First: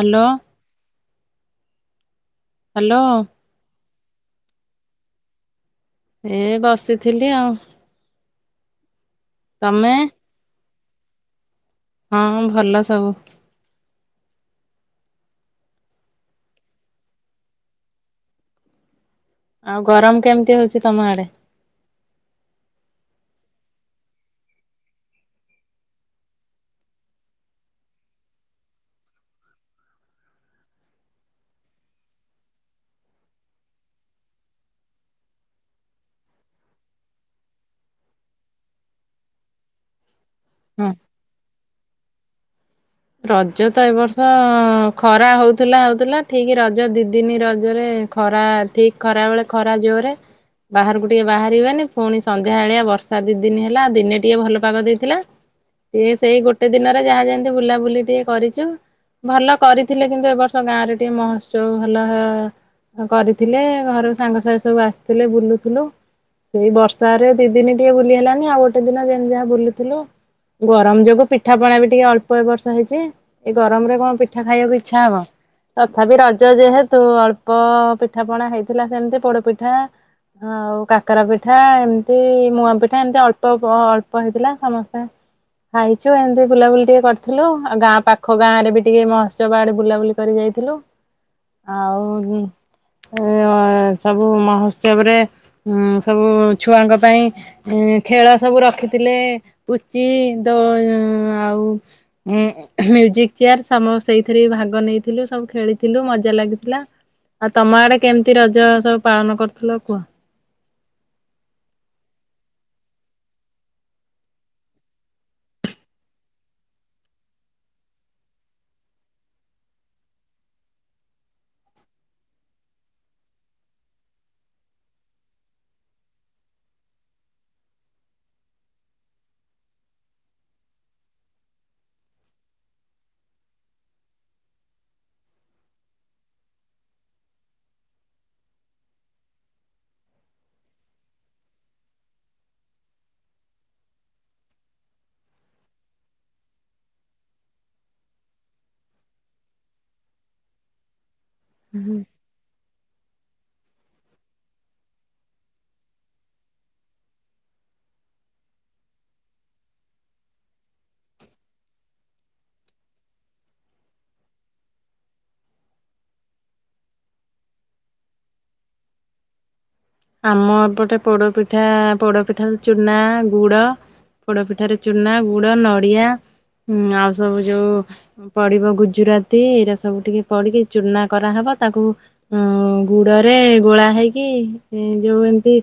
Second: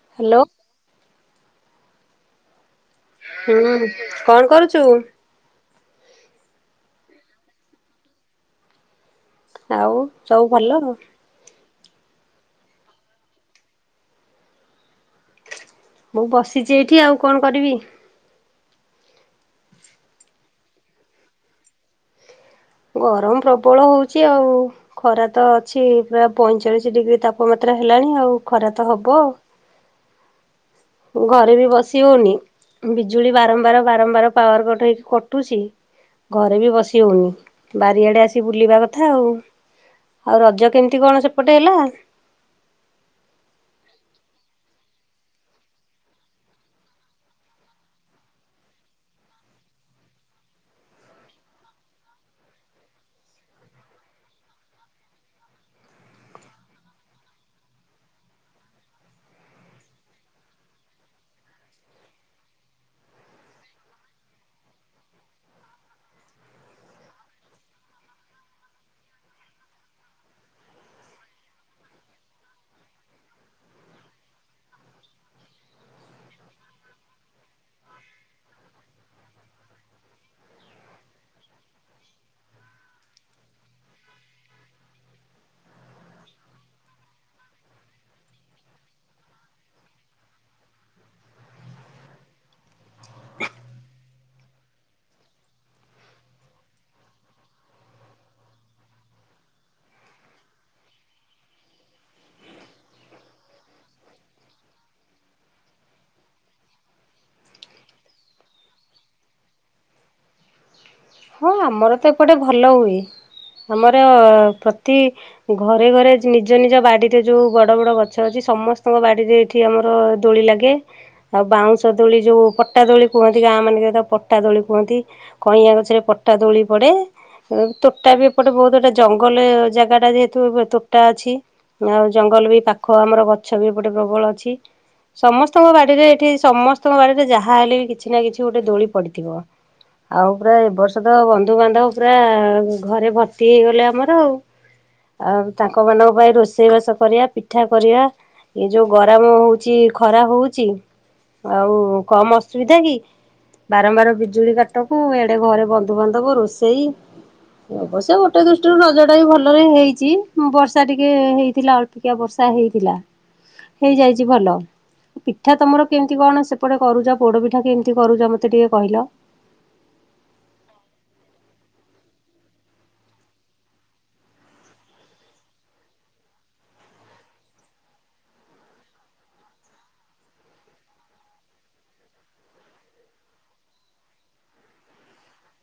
Hello hello hello ହୁଁ କଣ କରୁଛୁ? ଏ ବସିଥିଲି ଆଉ ତମେ ଆଉ ସବୁ ଭଲ? ହଁ ଭଲ ସବୁ। ମୁଁ ବସିଛି ଏଇଠି ଆଉ କଣ କରିବି। ଆଉ ଗରମ କେମିତି ହଉଛି ତମ ଆଡେ? ଗରମ ପ୍ରବଳ ହଉଛି ଆଉ। ଖରା ତ ଅଛି ପୁରା ପଇଁଚାଳିଶ ଡିଗ୍ରୀ ତାପମାତ୍ରା ହେଲାଣି ଆଉ ଖରା ତ ହବ। ଘରେ ବି ବସି ହଉନି ବିଜୁଳି ବାରମ୍ବାର ବାରମ୍ବାର ପାୱାର କଟ ହେଇକି କଟୁଛି। ଘରେ ବି ବସି ହେଉନି ବାରିଆଡ଼େ ଆସି ବୁଲିବା କଥା ଆଉ। ଆଉ ରଜ ହଁ କେମିତି କଣ ସେପଟେ ହେଲା? ରଜ ତ ଏ ବର୍ଷ ଖରା ହଉଥିଲା ହଉଥିଲା ଠିକ ରଜ ଦି ଦିନି ରଜରେ ଖରା ଠିକ୍ ଖରାବେଳେ ଖରା ଜୋରରେ ବାହାରକୁ ଟିକେ ବାହାର ହୁଏନି ପୁଣି ସନ୍ଧ୍ୟା ଏଳିଆ ବର୍ଷା ଦି ଦିନ ହେଲା ଦିନେ ଟିକେ ଭଲ ପାଗ ଦେଇଥିଲା। ଇଏ ସେଇ ଗୋଟେ ଦିନରେ ଯାହା ଯେମତି ବୁଲାବୁଲି ଟିକେ କରିଛୁ। ଭଲ କରିଥିଲେ କିନ୍ତୁ ଏବ ବର୍ଷ ଗାଁରେ ଟିକେ ମହୋତ୍ସବ ଭଲ ହ କରିଥିଲେ ଘର ସାଙ୍ଗ ସାଥି ସବୁ ଆସିଥିଲେ ବୁଲୁଥିଲୁ ସେଇ ବର୍ଷାରେ ଦି ଦିନ ଟିକେ ବୁଲି ହେଲାନି ଆଉ ଗୋଟେ ଦିନ ଯେମିତି ଯାହା ବୁଲିଥିଲୁ। ଗରମ ଯୋଗୁ ପିଠାପଣା ବି ଟିକେ ଅଳ୍ପ ବର୍ଷ ହେଇଛି ଏଇ ଗରମ ରେ କଣ ପିଠା ଖାଇବାକୁ ଇଚ୍ଛା ହବ। ତଥାପି ରଜ ଯେହେତୁ ଅଳ୍ପ ପିଠା ପଣା ହେଇଥିଲା ସେମିତି ପୋଡପିଠା। ଆଉ କାକରା ପିଠା ଏମିତି ମୁଆ ପିଠା ଏମତି ଅଳ୍ପ ଅଳ୍ପ ହେଇଥିଲା ସମସ୍ତେ ଖାଇଛୁ ଏମିତି ବୁଲାବୁଲି ଟିକେ କରି ଥିଲୁ ଆଉ ଗାଁ ପାଖ ଗାଁରେ ବି ଟିକେ ମହୋତ୍ସବ ଆଡେ ବୁଲାବୁଲି କରି ଯାଇଥିଲୁ। ଆଉ ସବୁ ମହୋତ୍ସବରେ ଉଁ ସବୁ ଛୁଆଙ୍କ ପାଇଁ ଖେଳ ସବୁ ରଖିଥିଲେ ପୁଚି ଦୋ ଆଉ ଉଁ ହୁଁ ମୁଜିକ ଚେୟାର ସମ୍ ସେଇଥିରେ ଭାଗ ନେଇଥିଲୁ ସବୁ ଖେଳିଥିଲୁ ମଜା ଲାଗିଥିଲା। ଆଉ ତମ ଆଡେ କେମିତି ରଜ ସବୁ ପାଳନ କରୁଥିଲ କୁଅ? ହଁ ଆମର ତ ଏପଟେ ଭଲ ହୁଏ ଆମର ପ୍ରତି ଘରେ ଘରେ ନିଜ ନିଜ ବାଡିରେ ଯୋଉ ବଡ ବଡ ଗଛ ଅଛି ସମସ୍ତଙ୍କ ବାଡିରେ ଏଠି ଆମର ଦୋଳି ଲାଗେ। ଆଉ ବାଉଁଶ ଦୋଳି ଯୋଉ ପଟା ଦୋଳି କୁହନ୍ତି ଗାଁମାନଙ୍କରେ ତାକୁ ପଟା ଦୋଳି କୁହନ୍ତି। କଇଁଆ ଗଛରେ ପଟା ଦୋଳି ପଡେ। ଉଁ ତୋଟା ବି ଏପଟେ ବହୁତ ଗୋଟେ ଜଙ୍ଗଲ ଜାଗା ଟା ଯେହେତୁ ତୋଟା ଅଛି। ଆଉ ଜଙ୍ଗଲ ବି ପାଖ ଆମର ଗଛ ବି ଏପଟେ ପ୍ରବଳ ଅଛି। ସମସ୍ତଙ୍କ ବାଡିରେ ଏଠି ସମସ୍ତଙ୍କ ବାଡିରେ ଯାହାହଲେ ବି କିଛି ନା କିଛି ଗୋଟେ ଦୋଳି ପଡିଥିବ। ଆଉ ପୁରା ଏ ବର୍ଷ ତ ବନ୍ଧୁବାନ୍ଧବ ପୁରା ଘରେ ଭର୍ତ୍ତି ହେଇଗଲେ ଆମର ଆଉ। ଆଉ ତାଙ୍କମାନଙ୍କ ପାଇଁ ରୋଷେଇବାସ କରିଆ, ପିଠା କରିବା। ଏ ଯୋଉ ଗରାମ ହଉଛି, ଖରା ହଉଛି ଆଉ କମ ଅସୁବିଧା କି? ବାରମ୍ବାର ବିଜୁଳି କାଟକୁ ଇଆଡେ ଘରେ ବ ବନ୍ଦକରୁ ରୋଷେଇ ଅବଶ୍ୟ ଗୋଟେ ଦୃଷ୍ଟିରୁ ରଜଟା ବି ଭଲରେ ହେଇଛି। ବର୍ଷା ଟିକେ ହେଇଥିଲା ଅ କିଆ ବର୍ଷା ହେଇଥିଲା, ହେଇଯାଇଛି ଭଲ। ପିଠା ତମର କେମିତି କଣ ସେପଟେ କରୁଛ, ପୋଡ ପିଠା କେମିତି କରୁଛ ମତେ ଟିକେ କହିଲ? ଆମ ଏପଟେ ପୋଡପିଠା, ପୋଡପିଠାରେ ଚୁନା ଗୁଡ଼ ପୋଡ ପିଠାରେ ଚୁନା, ଗୁଡ, ନଡିଆ, ଉଁ ଆଉ ସବୁ ଯୋଉ ପଡିବ ଗୁଜୁରାତି, ଏରା ସବୁ ଟିକେ ପଡିକି ଚୁନା କରାହେବ ତାକୁ ଅଁ ଗୁଡରେ ଗୋଳା ହେଇକି, ଯୋଉ ଏମତି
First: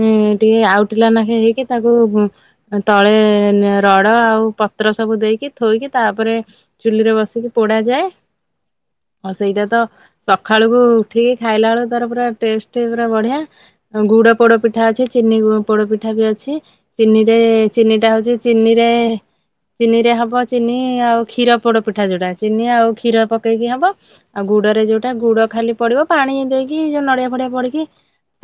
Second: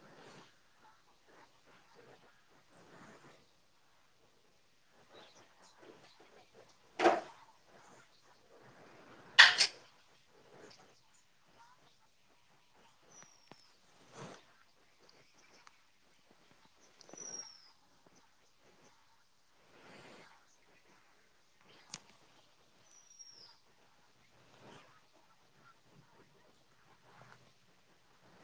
ହୁଁ, ଟିକେ ଆଉଟିଲା ନେଖେ ହେଇକି ତାକୁ ତଳେ ରଡ ଆଉ ପତ୍ର ସବୁ ଦେଇକି, ଥୋଇକି ତାପରେ ଚୁଲିରେ ବସିକି ପୋଡା ଯାଏ। ଅ, ସେଇଟାତ ସକାଳୁକୁ ଉଠିକି ଖାଇଲା ବେଳକୁ ତାର ପୁରା, ଟେଷ୍ଟ ପୁରା ବଢିଆ। ଗୁଡ ପୋଡପିଠା ଅଛି, ଚିନି ପୋଡପିଠା ବି ଅଛି। ଚିନିରେ, ଚିନିଟା ହଉଚି ଚିନିରେ ଚିନିରେ ହବ। ଚିନି ଆଉ କ୍ଷୀର ପୋଡ ପିଠା ଯୋଟା, ଚିନି ଆଉ କ୍ଷୀର ପକେଇକି ହବ। ଆଉ ଗୁଡ଼ରେ ଯେଉଟା, ଗୁଡ଼ ଖାଲି ପଡ଼ିବ। ପାଣି ଦେଇକି ଯୋଉ ନଡ଼ିଆ ଫଡ଼ିଆ ପଡ଼ିକି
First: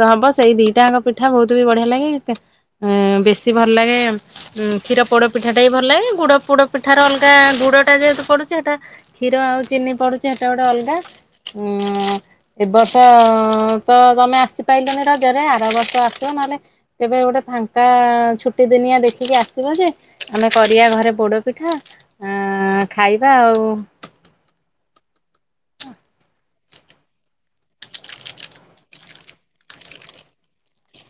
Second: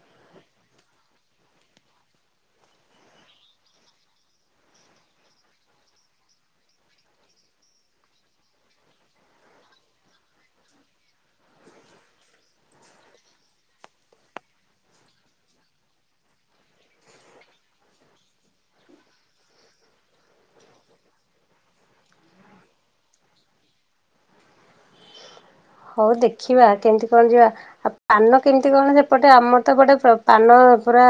ତ ହବ। ସେଇ ଦିଟା ଜାକ ପିଠା ବହୁତିବି ବଢିଆ ଲାଗେ। ଏ ବେଶୀ ଭଲ ଲାଗେ ହୁଁ କ୍ଷୀର ପୋଡ ପିଠାଟା ବି ଭଲ ଲାଗେ। ଗୁଡ ପୋଡ ପିଠାର ଅଲଗା, ଗୁଡଟା ଯେହେତୁ ପଡୁଛି ହେଟା କ୍ଷୀର ଆଉ ଚିନି ପଡୁଛି, ହେଟା ଗୋଟେ ଅଲଗା। ଉଁ ଏ ବର୍ଷ ତ ତମେ ଆସି ପାଇଲୁନି ରଜରେ। ଆର ବର୍ଷ ଆସିବ ମାନେ କେବେ ଗୋଟେ ଫାଣ୍ଟା ଛୁଟିଦିନିଆ ଦେଖିକି ଆସିବ ଯେ ଆମେ କରିଆ ଘରେ ପୋଡ଼ପିଠା ଆଁ ଖାଇବା ଆଉ। ହଉ ଦେଖିବା, କେମିତି କଣ ଯିବା। ଆଉ ପାନ କେମିତି କଣ ସେପଟେ, ଆମର ତ ଗୋଟେ ପାନ ପୁରା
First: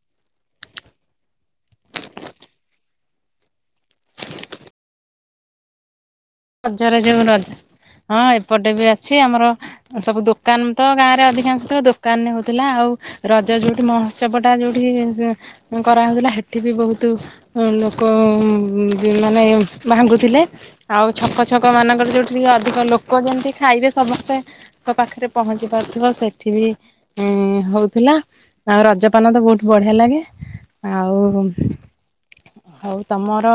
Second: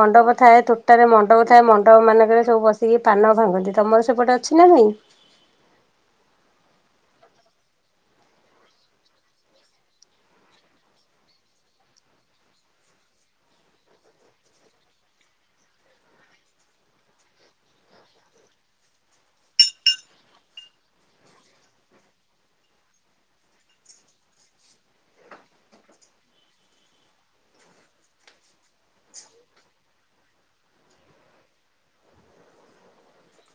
ମଣ୍ଡପ ଥାଏ, ତୋଟାରେ ମଣ୍ଡପ ଥାଏ, ମଣ୍ଡପ ମାନଙ୍କରେ ସବୁ ବସିକି ପାନ ଭାଙ୍ଗନ୍ତି। ତମର ସେପଟେ ଅଛି ନା ନାଇଁ? ରଜରେ ଯୋଉ ରଜ, ହଁ ଏପଟେ ବି ଅଛି। ଆମର ସବୁ ଦୋକାନତ ଗାଁରେ ଅଧିକାଂଶ ତ ଦୋକାନରେ ହଉଥିଲା। ଆଉ ରଜ ଯୋଉଠି ମହୋତ୍ସବଟା ଯୋଉଠି ଯେ କରାହଉଥିଲା, ହେଠି ବି ବହୁତ ହୁଁ ଲୋକ ମାନେ ଭାଙ୍ଗୁଥିଲେ। ଆଉ ଛକ ଛକ ମାନଙ୍କରେ, ଯୋଉଠିକି ଅଧିକ ଲୋକ ଯେମିତି ଖାଇବେ ସମସ୍ତେ ତାଙ୍କ ପାଖରେ ପହଞ୍ଚି ପାରୁଥିବ, ସେଠିବି ଇଁ ହଉଥିଲା। ଆଉ ରଜପାନ ତ ବହୁତ ବଢିଆ ଲାଗେ। ଆଉ ହଉ ତମର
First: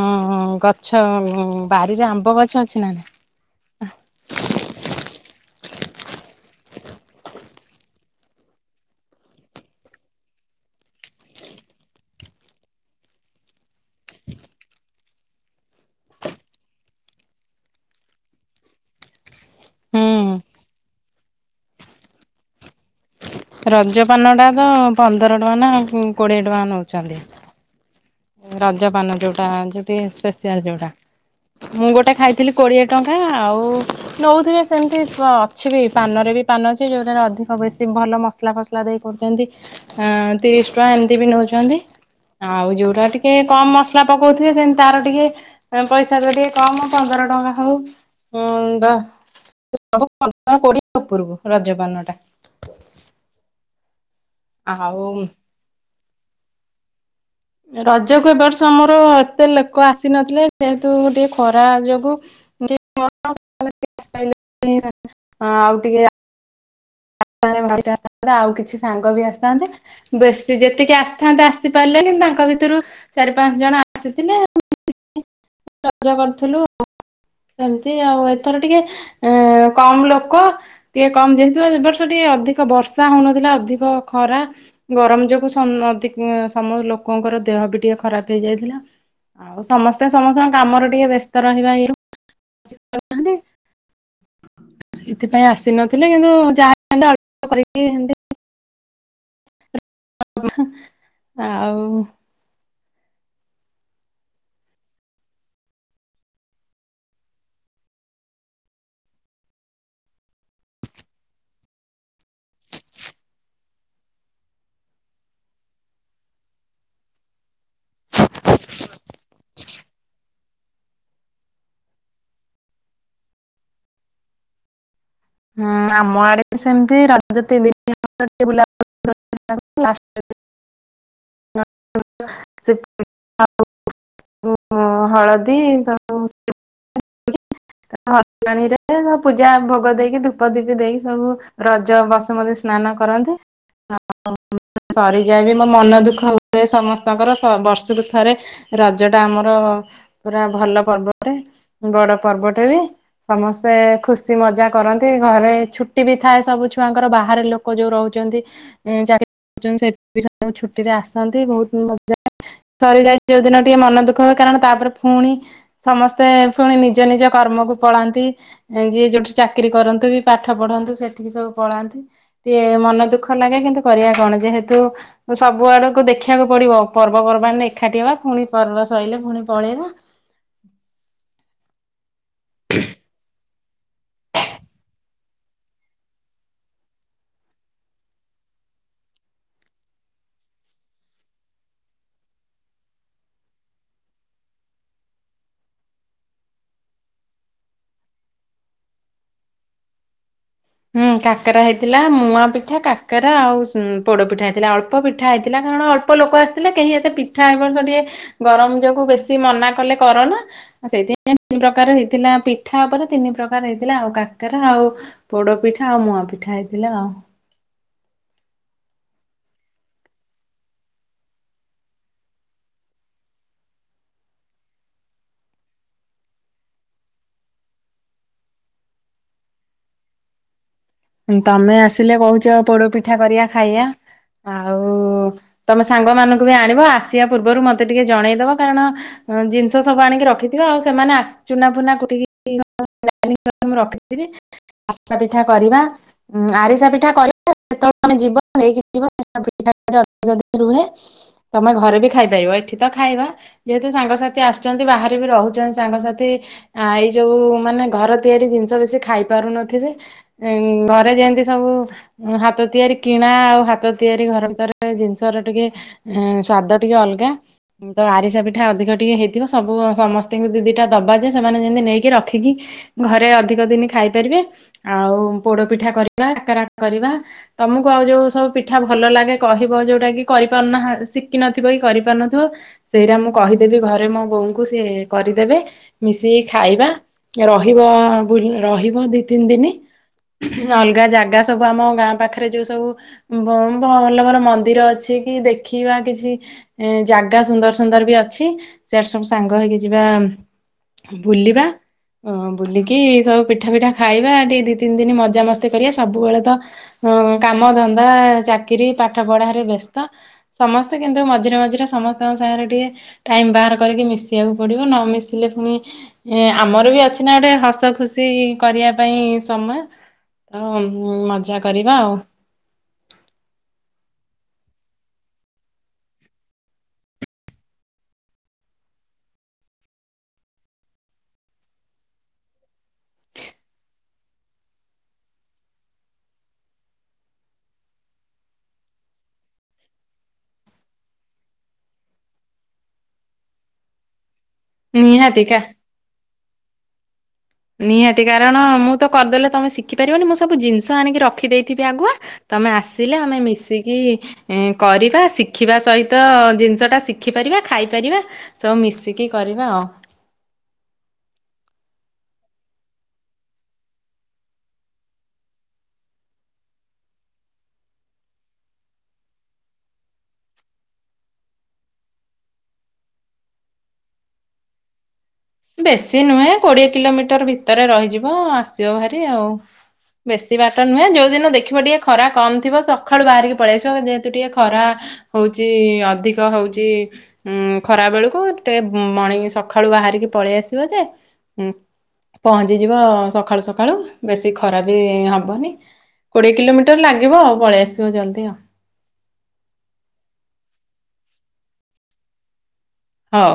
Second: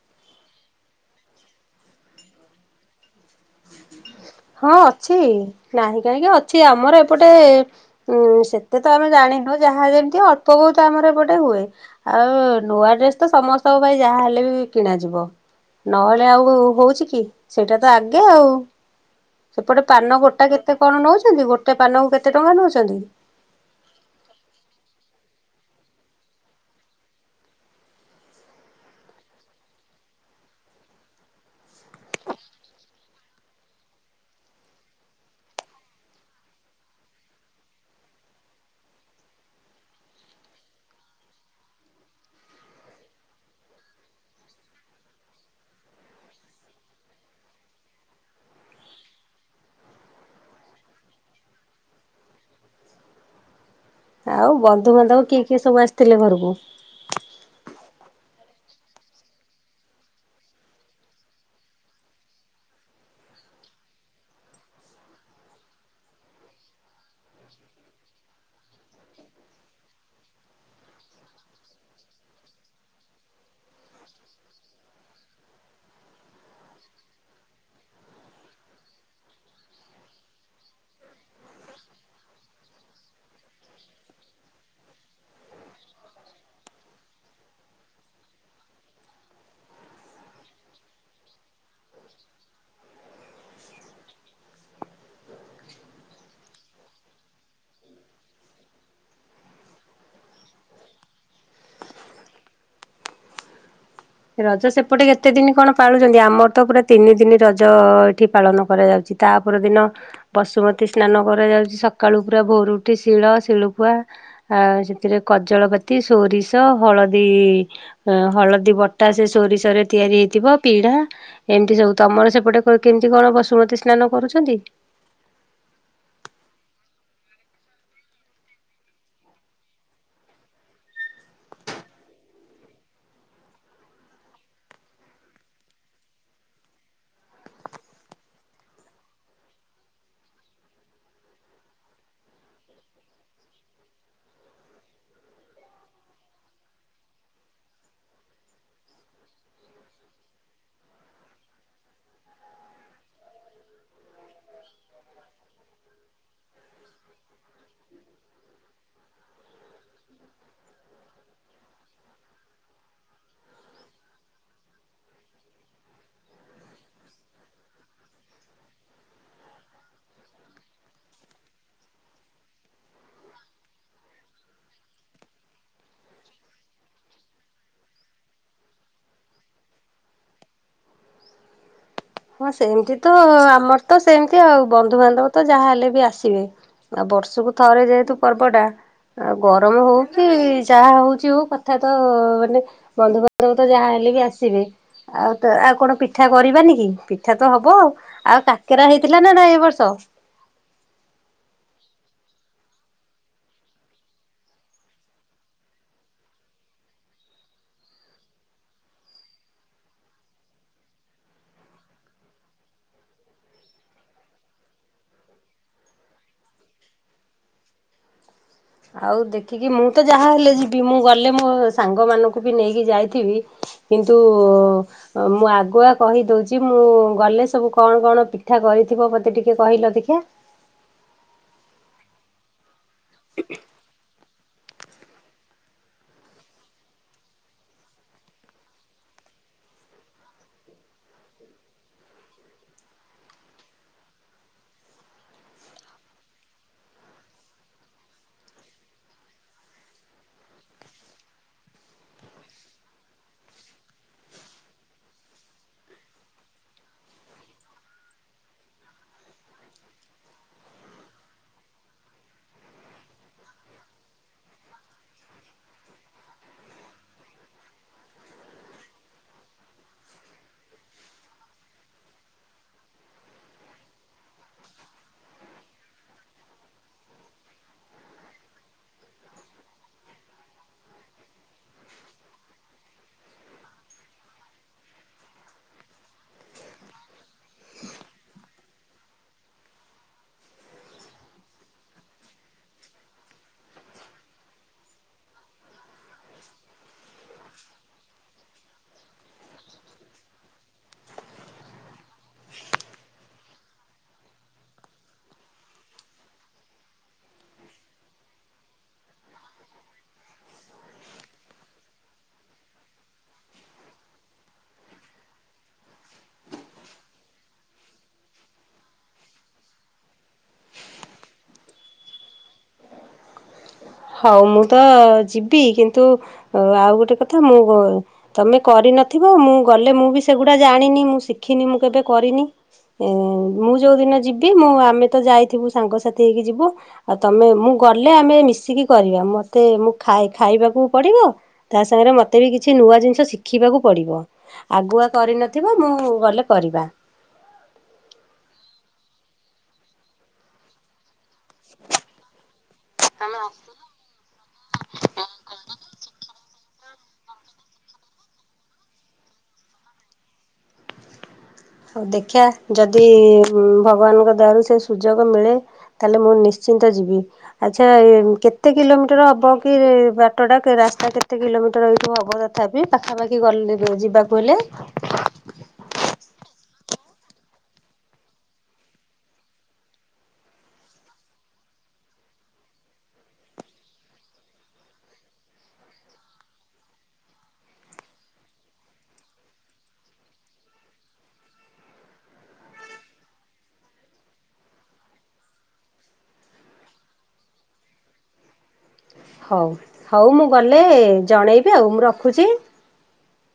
ଅଁ ଗଛ ଅଁ ବାରିରେ ଆମ୍ବ ଗଛ ଅଛି ନା? ହଁ ଅଛି, ନାହିଁ କାହିଁକି ଅଛି, ଆମର ଏପଟେ ଉଁ ସେତେତ ଆମେ ଜାଣିନୁ, ଯାହା ଯେମିତି ଅଳ୍ପ ବହୁତ ଆମର ଏପଟେ ହୁଏ। ଆଉ ନୂଆ ଡ୍ରେସ ତ ସମସ୍ତଙ୍କ ପାଇଁ ଯାହାହେଲେବି କିଣା ଯିବ। ନହେଲେ ଆଉ ହଉଛି କି ସେଇଟା ତ ଆଗେ ଆଉ ସେପଟେ ପାନ ଗୋଟା ହୁଁ କେତେ କଣ ନଉଚନ୍ତି, ଗୋଟେ ପାନକୁ କେତେ ଟଙ୍କା ନଉଚନ୍ତି? ରଜପାନଟା ତ ପନ୍ଦର ଟଙ୍କା ନା କୋଡ଼ିଏ ଟଙ୍କା ନଉଚନ୍ତି। ରଜପାନ ଯୋଉଟା, ଯେଉଠି ସ୍ପେସିଆଲ୍ ଯୋଉଟା। ମୁଁ ଗୋଟେ ଖାଇଥିଲି କୋଡିଏ ଟଙ୍କା। ଆଉ ନଉଥିବେ ସେମିତିକି ଅଛିବି, ପାନରେ ବି ପାନ ଅଛି, ଯୋଉଥିରେ ଅଧିକ ବେଶୀ ଭଲ ମସଲା ଫସ ଲା ଦେଇ କରୁଛନ୍ତି ଆଁ ତିରିଶ ଟଙ୍କା ଏମିତି ବି ନଉଛନ୍ତି ଆଉ ଯୋଉରା ଟିକେ କମ ମସଲା ପକଉଥିବେ, ସେମିତି ତାର ଟିକେ ପଇସା ଟା ଟିକେ କମ ପନ୍ଦର ଟଙ୍କା ହଉ ହଁ [unintelligible] ଉପରକୁ ରଜପାନ ଟା। ଆଉ ବନ୍ଧୁବାନ୍ଧବ ଆଉ କିଏ କିଏ ସବୁ ଆସିଥିଲେ ଘରକୁ? ରଜକୁ ଏ ବର୍ଷ ଆମର ଏତେ ଲୋକ ଆସିନଥିଲେ ଯେହେତୁ ଟିକେ ଖରା ଯୋଗୁ [unintelligible] ଆଉ ଟିକେ [unintelligible] ଆଉ କିଛି ସାଙ୍ଗ ବି ଆସିଥାନ୍ତେ। ବେଶୀ ଯେତିକି ଆସିଥାନ୍ତେ ଆସିପାରିଲେନି ତାଙ୍କ ଭିତରୁ ଚାରି ପାଞ୍ଚ ଜଣ ଆସିଥିଲେ [unintelligible] ରଜ କରଥିଲୁ। ସେମିତି ଆଉ ଏଥର ଟିକେ ଅ କମ ଲୋକ ଟିକେ କମ ଜିନିଷ ଏ ବର୍ଷ ସେଠି ଅଧିକ ବର୍ଷା ହେଉନଥିଲା ଅଧିକ ଖରା ଗରମ ଯୋଗୁ ସମ ଅଧି ସମ ଲୋକଙ୍କର ଦେହ ବି ଟିକେ ଖରାପ ହେଇଯାଇଥିଲା। ଆଉ ସମସ୍ତେ ସମସ୍ତଙ୍କ କାମରେ ଟିକେ ବ୍ୟସ୍ତ ରହିବା ଇଏ ସେଥିପାଇଁ ଆସିନଥିଲେ କିନ୍ତୁ ଯାହା ହେଲେ ଅଳ୍ପ କରିକି ଏମିତି ଆଉ ରଜ ସେପଟେ କେତେ ଦିନି କଣ ପାଳୁଛନ୍ତି ଆମର ତ ପୁରା ତିନି ଦିନି ରଜ ଏଠି ପାଳନ କରାଯାଉଛି। ତା ପରଦିନ ବଶୁମତୀ ସ୍ନାନ କରାଯାଉଛି ସକାଳୁ ପୁରା ଭୋରୁଉଠି ଶିଳ ଶିଳୁପୁଆ ଆଉ ସେଥିରେ କଜଳପାତି ସୋରିଷ ହଳଦୀ ହଳଦୀ ବଟ ଟା ସେ ସୋରିଷ ରେ ତିଆରି ହେଇଥିବ ପିଢା ଏମିତି ସବୁ ତମର ସେପଟେ କେମିତି କଣ ବସୁମତୀ ସ୍ନାନ କରୁଛନ୍ତି? ହୁଁ ଆମ ଆଡେ ବି ସେମତି ରଜ ତିନି ଦିନି [unintelligible] [unintelligible] [unintelligible] ଆଉ ହଳଦୀ ସ ହଳଦୀ ପାଣିରେ ପୂଜା ଭୋଗ ଦେଇକି ଧୂପ ଦୀପ ଦେଇକି ସବୁ ରଜ ବସୁମତୀ ସ୍ନାନ କରନ୍ତି। ସରିଯାଏ ବି ମୋ ମନ ଦୁଃଖ ହୁଏ ସମସ୍ତଙ୍କର ସ ବର୍ଷକୁ ଥରେ ରଜ ଟା ଆମର ପୁରା ଭଲ ପର୍ବଟେ ବଡ ପର୍ବଟେ ବି। ସମସ୍ତେ ଖୁସି ମଜା କରନ୍ତି ଘରେ ଛୁଟି ବି ଥାଏ ସବୁ ଛୁଆଙ୍କର ବାହାରେ ଲୋକ ଲୋକ ଯୋଉ ରହୁଛନ୍ତି [unintelligible] ଛୁଟିରେ ଆସନ୍ତି ବୋହୁତ ମଜା ଥରେ ଯାଇଥିଲି ଯୋଉ ଦିନ ଟିକେ ମନ ଦୁଃଖ ହୁଏ କାରଣ ତାପରେ ପୁଣି ସମସ୍ତେ ପୁଣି ନିଜ ନିଜ କର୍ମକୁ ପଳାନ୍ତି। ଯିଏ ଯୋଉଠି ଚାକିରି କରନ୍ତୁ କି ପାଠ ପଢନ୍ତୁ ସେଠିକି ସବୁ ପଳାନ୍ତି। ଟିକେ ମନ ଦୁଃଖ ଲାଗେ କିନ୍ତୁ କରିବା କଣ ଯେହେତୁ ସବୁ ଆଡକୁ ଦେଖିବାକୁ ପଡିବ ପର୍ବପର୍ବାଣରେ ଏକାଠି ହେବା ପୁଣି ପର୍ବ ସଇଲେ ପୁଣି ପଳେଇବା। ହଁ ସେମିତି ତ ଆମର ତ ସେମିତି ଆଉ ବନ୍ଧୁବାନ୍ଧବ ତ ଯାହାହେଲେ ବି ଆସିବେ। ଆଉ ବର୍ଷକୁ ଥରେ ଯେହେତୁ ପର୍ବଟା ଆଉ ଗରମ ହଉ କି ଯାହା ହଉଛି ହଉ କଥା ତ ମାନେ ବନ୍ଧୁବାନ୍ଧବ ତ ଯାହା ହେଲେ ବି ଆସିବେ ଆଉ ଆଉ କଣ ପିଠା କରିବାନି କି। ପିଠା ତ ହବ ଆଉ କାକେରା ହେଇଥିଲା ନା ନାଇଁ ଏ ବର୍ଷ। ହୁଁ କାକେରା ହେଇଥିଲା ମୁଁଆ ପିଠା କାକେରା ଆଉ ପୋଡପିଠା ହେଇଥିଲା ଅଳ୍ପ ପିଠା ହେଇଥିଲା କାରଣ ଅଳ ଅଳ୍ପ ଲୋକ ଆସିଥିଲେ କେହି ଏତେ ପିଠା ଏ ବର୍ଷ ଟିକେ ଗରମ ଯୋଗକୁ ବେଶୀ ମନା କଲେ କରନା। ସେଇଥିାଇଁ ତିନି ପ୍ରକାର ହେଇଥିଲା ପିଠା ଉପରେ ତିନି ପ୍ରକାର ହେଇଥିଲା ଆଉ କାକେରା ଆଉ ପୋଡ଼ ପିଠା ଆଉ ମୁୂଆଁ ପିଠା ହେଇଥିଲା ଆଉ। ଆଉ ଦେଖିକି ମୁଁ ତ ଯାହାହେଲେ ଯିବି ମୁଁ ଗଲେ ମୋ ସାଙ୍ଗମାନଙ୍କୁ ବି ନେଇକି ଯାଇଥିବି କିନ୍ତୁ ମୁଁ ଆଗୁଆ କହିଦଉଚି ମୁଁ ଗଲେ ସବୁ କଣ କଣ ପିଠା କରିଥିବ ମୋତେ ଟିକେ କହିଲ ଦେଖିଆ। ତମେ ଆସିଲେ କହୁଛ ପୋଡ ପିଠା କରିବା ଖାଇବା ଆଉ ତମେ ସାଙ୍ଗ ମାନଙ୍କୁ ବି ଆଣିବ ଆସିବା ପୂର୍ବରୁ ମତେ ଟିକେ ଜଣେଇଦବ କାରଣ ଜିନିଷ ସବୁ ଆଣିକି ରଖିଥିବା ଆଉ ସେମାନେ ଆ ଚୁନା ଫୁନା କୁଟିକି [unintelligible] ଗ୍ରାଇଣ୍ଡିଙ୍ଗ କରିକି ରଖିଥିବି ଆରିସା ପିଠା କରିବା। [unintelligible] ତମେ ଘରେ ବି ଖାଇ ପାରିବ। ଏଠି ତ ଖାଇବା ଯେହେତୁ ସାଙ୍ଗ ସାଥୀ ଆସୁଛନ୍ତି। ବାହାରେ ବି ରହୁଛନ୍ତି। ସାଙ୍ଗ ସାଥୀ ଆ ଏଇ ଯୋଉ ମାନେ ଘର ତିଆରି ଜିନିଷ ବେଶି ଖାଇ ପାରୁନଥିବେ। ହୁଁ। ଘରେ ଯେମତି ସବୁ ହାତ ତିଆରି କିଣା, ଆଉ ହାତ ତିଆରି ଘର ଭିତରେ ଜିନିଷର ଟିକେ ହୁଁ। ସ୍ୱାଦ ଟିକେ ଅଲଗା। ତ ଆରିସା ପିଠା ଅଧିକ ଟିକେ ହେଇଥିବ। ସବୁ ସମସ୍ତଙ୍କୁ ଦି ଦିଟା ଦବା ଯେ, ସେମାନେ ଯେମିତି ନେଇକି ରଖିକି। ଘରେ ଅଧିକ ଦିନି ଖାଇ ପାରିବେ। ଆଉ ପୋଡ଼ ପିଠା କରିବା। କାକାର କରିବା। ତମକୁ ଆଉ ଯୋଉ ସବୁ ପିଠା ଭଲ ଲାଗେ କହିବ। ଯୋଉଟା କି କରି ପାରୁନାହାନ୍ତି। ଶିଖିି ନଥିବ କି କରି ପାରୁନଥିବ। ସେଇରା ମୁଁ କହି ଦେବି। ଘରେ ମୋ ବୋଉଙ୍କୁ ସିଏ କରି ଦେବେ। ମିଶିକି ଖାଇବା। କି ଆଉ ରହିବ। ବୁଲ୍ ରହିବ ଦି ତିନି ଦିନି। ଅଲଗା ଜାଗା ସବୁ ଆମ ଗାଁ ପାଖରେ ଯୋଉ ସବୁ ଭମ୍ ଭଲ ଭଲ ମନ୍ଦିର ଅଛି। କି ଦେଖିବା କିଛି। ଏ ଜାଗା ସୁନ୍ଦର ସୁନ୍ଦର ବି ଅଛି। ସିଆଡେ ସବୁ ସାଙ୍ଗ ହେଇକି ଯିବା। ବୁଲିବା। ହଁ ହଁ। ବୁଲିକି ସବୁ ପିଠା ପିଠା ଖାଇବା। ଦି ଦି ତିନି ଦିନ୍ ମ ଜା ମସ୍ତି କରିବା। ସବୁବେଳେ ତ କାମ, ଧନ୍ଦା, ଚାକିରି, ପାଠ ପଢ଼ାରେ ବ୍ୟସ୍ତ। ସମସ୍ତେ କିନ୍ତୁ, ମଝିରେ ମଝିରେ ସମସ୍ତଙ୍କ ସାଙ୍ଗରେ ଟିକେ ଟାଇମ୍ ବାହାର କରିକି ମିଶିବାକୁ ପଢ଼ିବ। ନ ମିିଶିଲେ ଫୁଣି ଏ ଆମର ବି ଅଛି ନା ଗୋଟେ? ହସ ଖୁସି କରିବା ପାଇଁ ସମୟ। ହଁ। ମଜା କରିବା ଆଉ। ହଉ ମୁଁ ତ ଯିବି। କିନ୍ତୁ, ଆଉ ଗୋଟେ କଥା ମୁଁ ତମେ କରି ନଥିବ। ମୁଁ ଗଲେ। ମୁଁ ବି ସେଗୁଡ଼ା ଜାଣିନି। ମୁଁ ଶିଖିନି। ମୁଁ କେବେ କରିନି। ଉଁ ମୁଁ ଯୋଉ ଦିନ ଯିବି‌ ମୁଁ ଆମେ ତ ଯାଇଥିବୁ ସାଙ୍ଗ ସାଥୀ ହେଇକି ଯିବୁ। ଆଉ ତମେ ମୁଁ ଗଲେ ଆମେ ମିଶିକି କରିବା। ମତେ ମୁଁ ଖାଏ ଖାଇବାକୁ ପଡିବ। ତା ସାଙ୍ଗେରେ ମତେ ବି କିଛି ନୂଆ ଜିନିଷ ଶିଖିବାକୁ ପଡିବ। ଆଗୁଆ କରି ନିହାତିକା ନଥିବ ମୁଁ ଗଲେ କରିବା। ନିହାତି। କାରଣ ମୁଁ ତ କରିଦେଲେ ତମେ ଶିଖି ପାରିବନି। ମୁଁ ସବୁ ଜିନିଷ ଆଣିକି ର ଖି ଦେଇଥିବି ଆଗୁଆ। ତମେ ଆସିଲେ ଆମେ ମିଶିକି। ଏଁ କରିବା। ଶିଖିବା ସହିତ। ଜିନିଷଟା ଶିଖି ପାରିବା। ଖାଇ ପାରିବା। ସବୁ ମିଶିକି କରିବା ଆଉ। ହଉ ଦେଖିଆ ଯଦି ଭଗବାନଙ୍କ ଦୟାରୁ ସେ ସୁଯୋଗ ମିଳେ। ତାହେଲେ ମୁଁ ନିଶ୍ଚିନ୍ତ ଯିବି। ଆଚ୍ଛା। ଏ କେତେ କିଲୋମିଟର ହବ କି ଏ ବାଟ ଟା କେ ରାସ୍ତା କେତେ କିଲୋମିଟର ଏଇଠୁ ହବ। ତଥାପି ପାଖାପାଖି ଗଲ ଯିବାକୁ ହେଲେ? ବେଶୀ ନୁହେଁ। କୋଡିଏ କିଲୋମିଟର ଭିତରେ ରହିଯିବ। ଆସିବ ଭାରି ଆଉ। ବେଶୀ ବାଟ ନୁହେଁ। ଯୋଉ ଦିନ ଦେଖିବ ଟିକେ ଖରା କମ୍ ଥିବ। ସକାଳୁ ବାହାରିକି ପଳେଇ ଆସିବ। ଯେହେତୁ ଟିକେ ଖରା। ହୋଉଚି ଅଧିକ ହଉଚି। ଉଁ ଖରା ବେଳକୁ ତେ ମର୍ଣି ସଖାଳୁ ବାହାରିକି ପଳେଇ ଆସିବ। ଯେ ଉଁ। ପହଞ୍ଚି ଯିବ ସକାଳୁ ସକାଳୁ। ବେଶୀ ଖରା ବି ହବନି। କୋଡିଏ କିଲୋମିଟର ଲାଗିବ ଆଉ। ପଳେଇ ଆସିବ ଜଲ୍ଦି ଆଉ। ହଉ। ହଉ ମୁଁ ଗଲେ ଜଣେଇବି ଆଉ ମୁଁ ରଖୁଛି। ହଉ।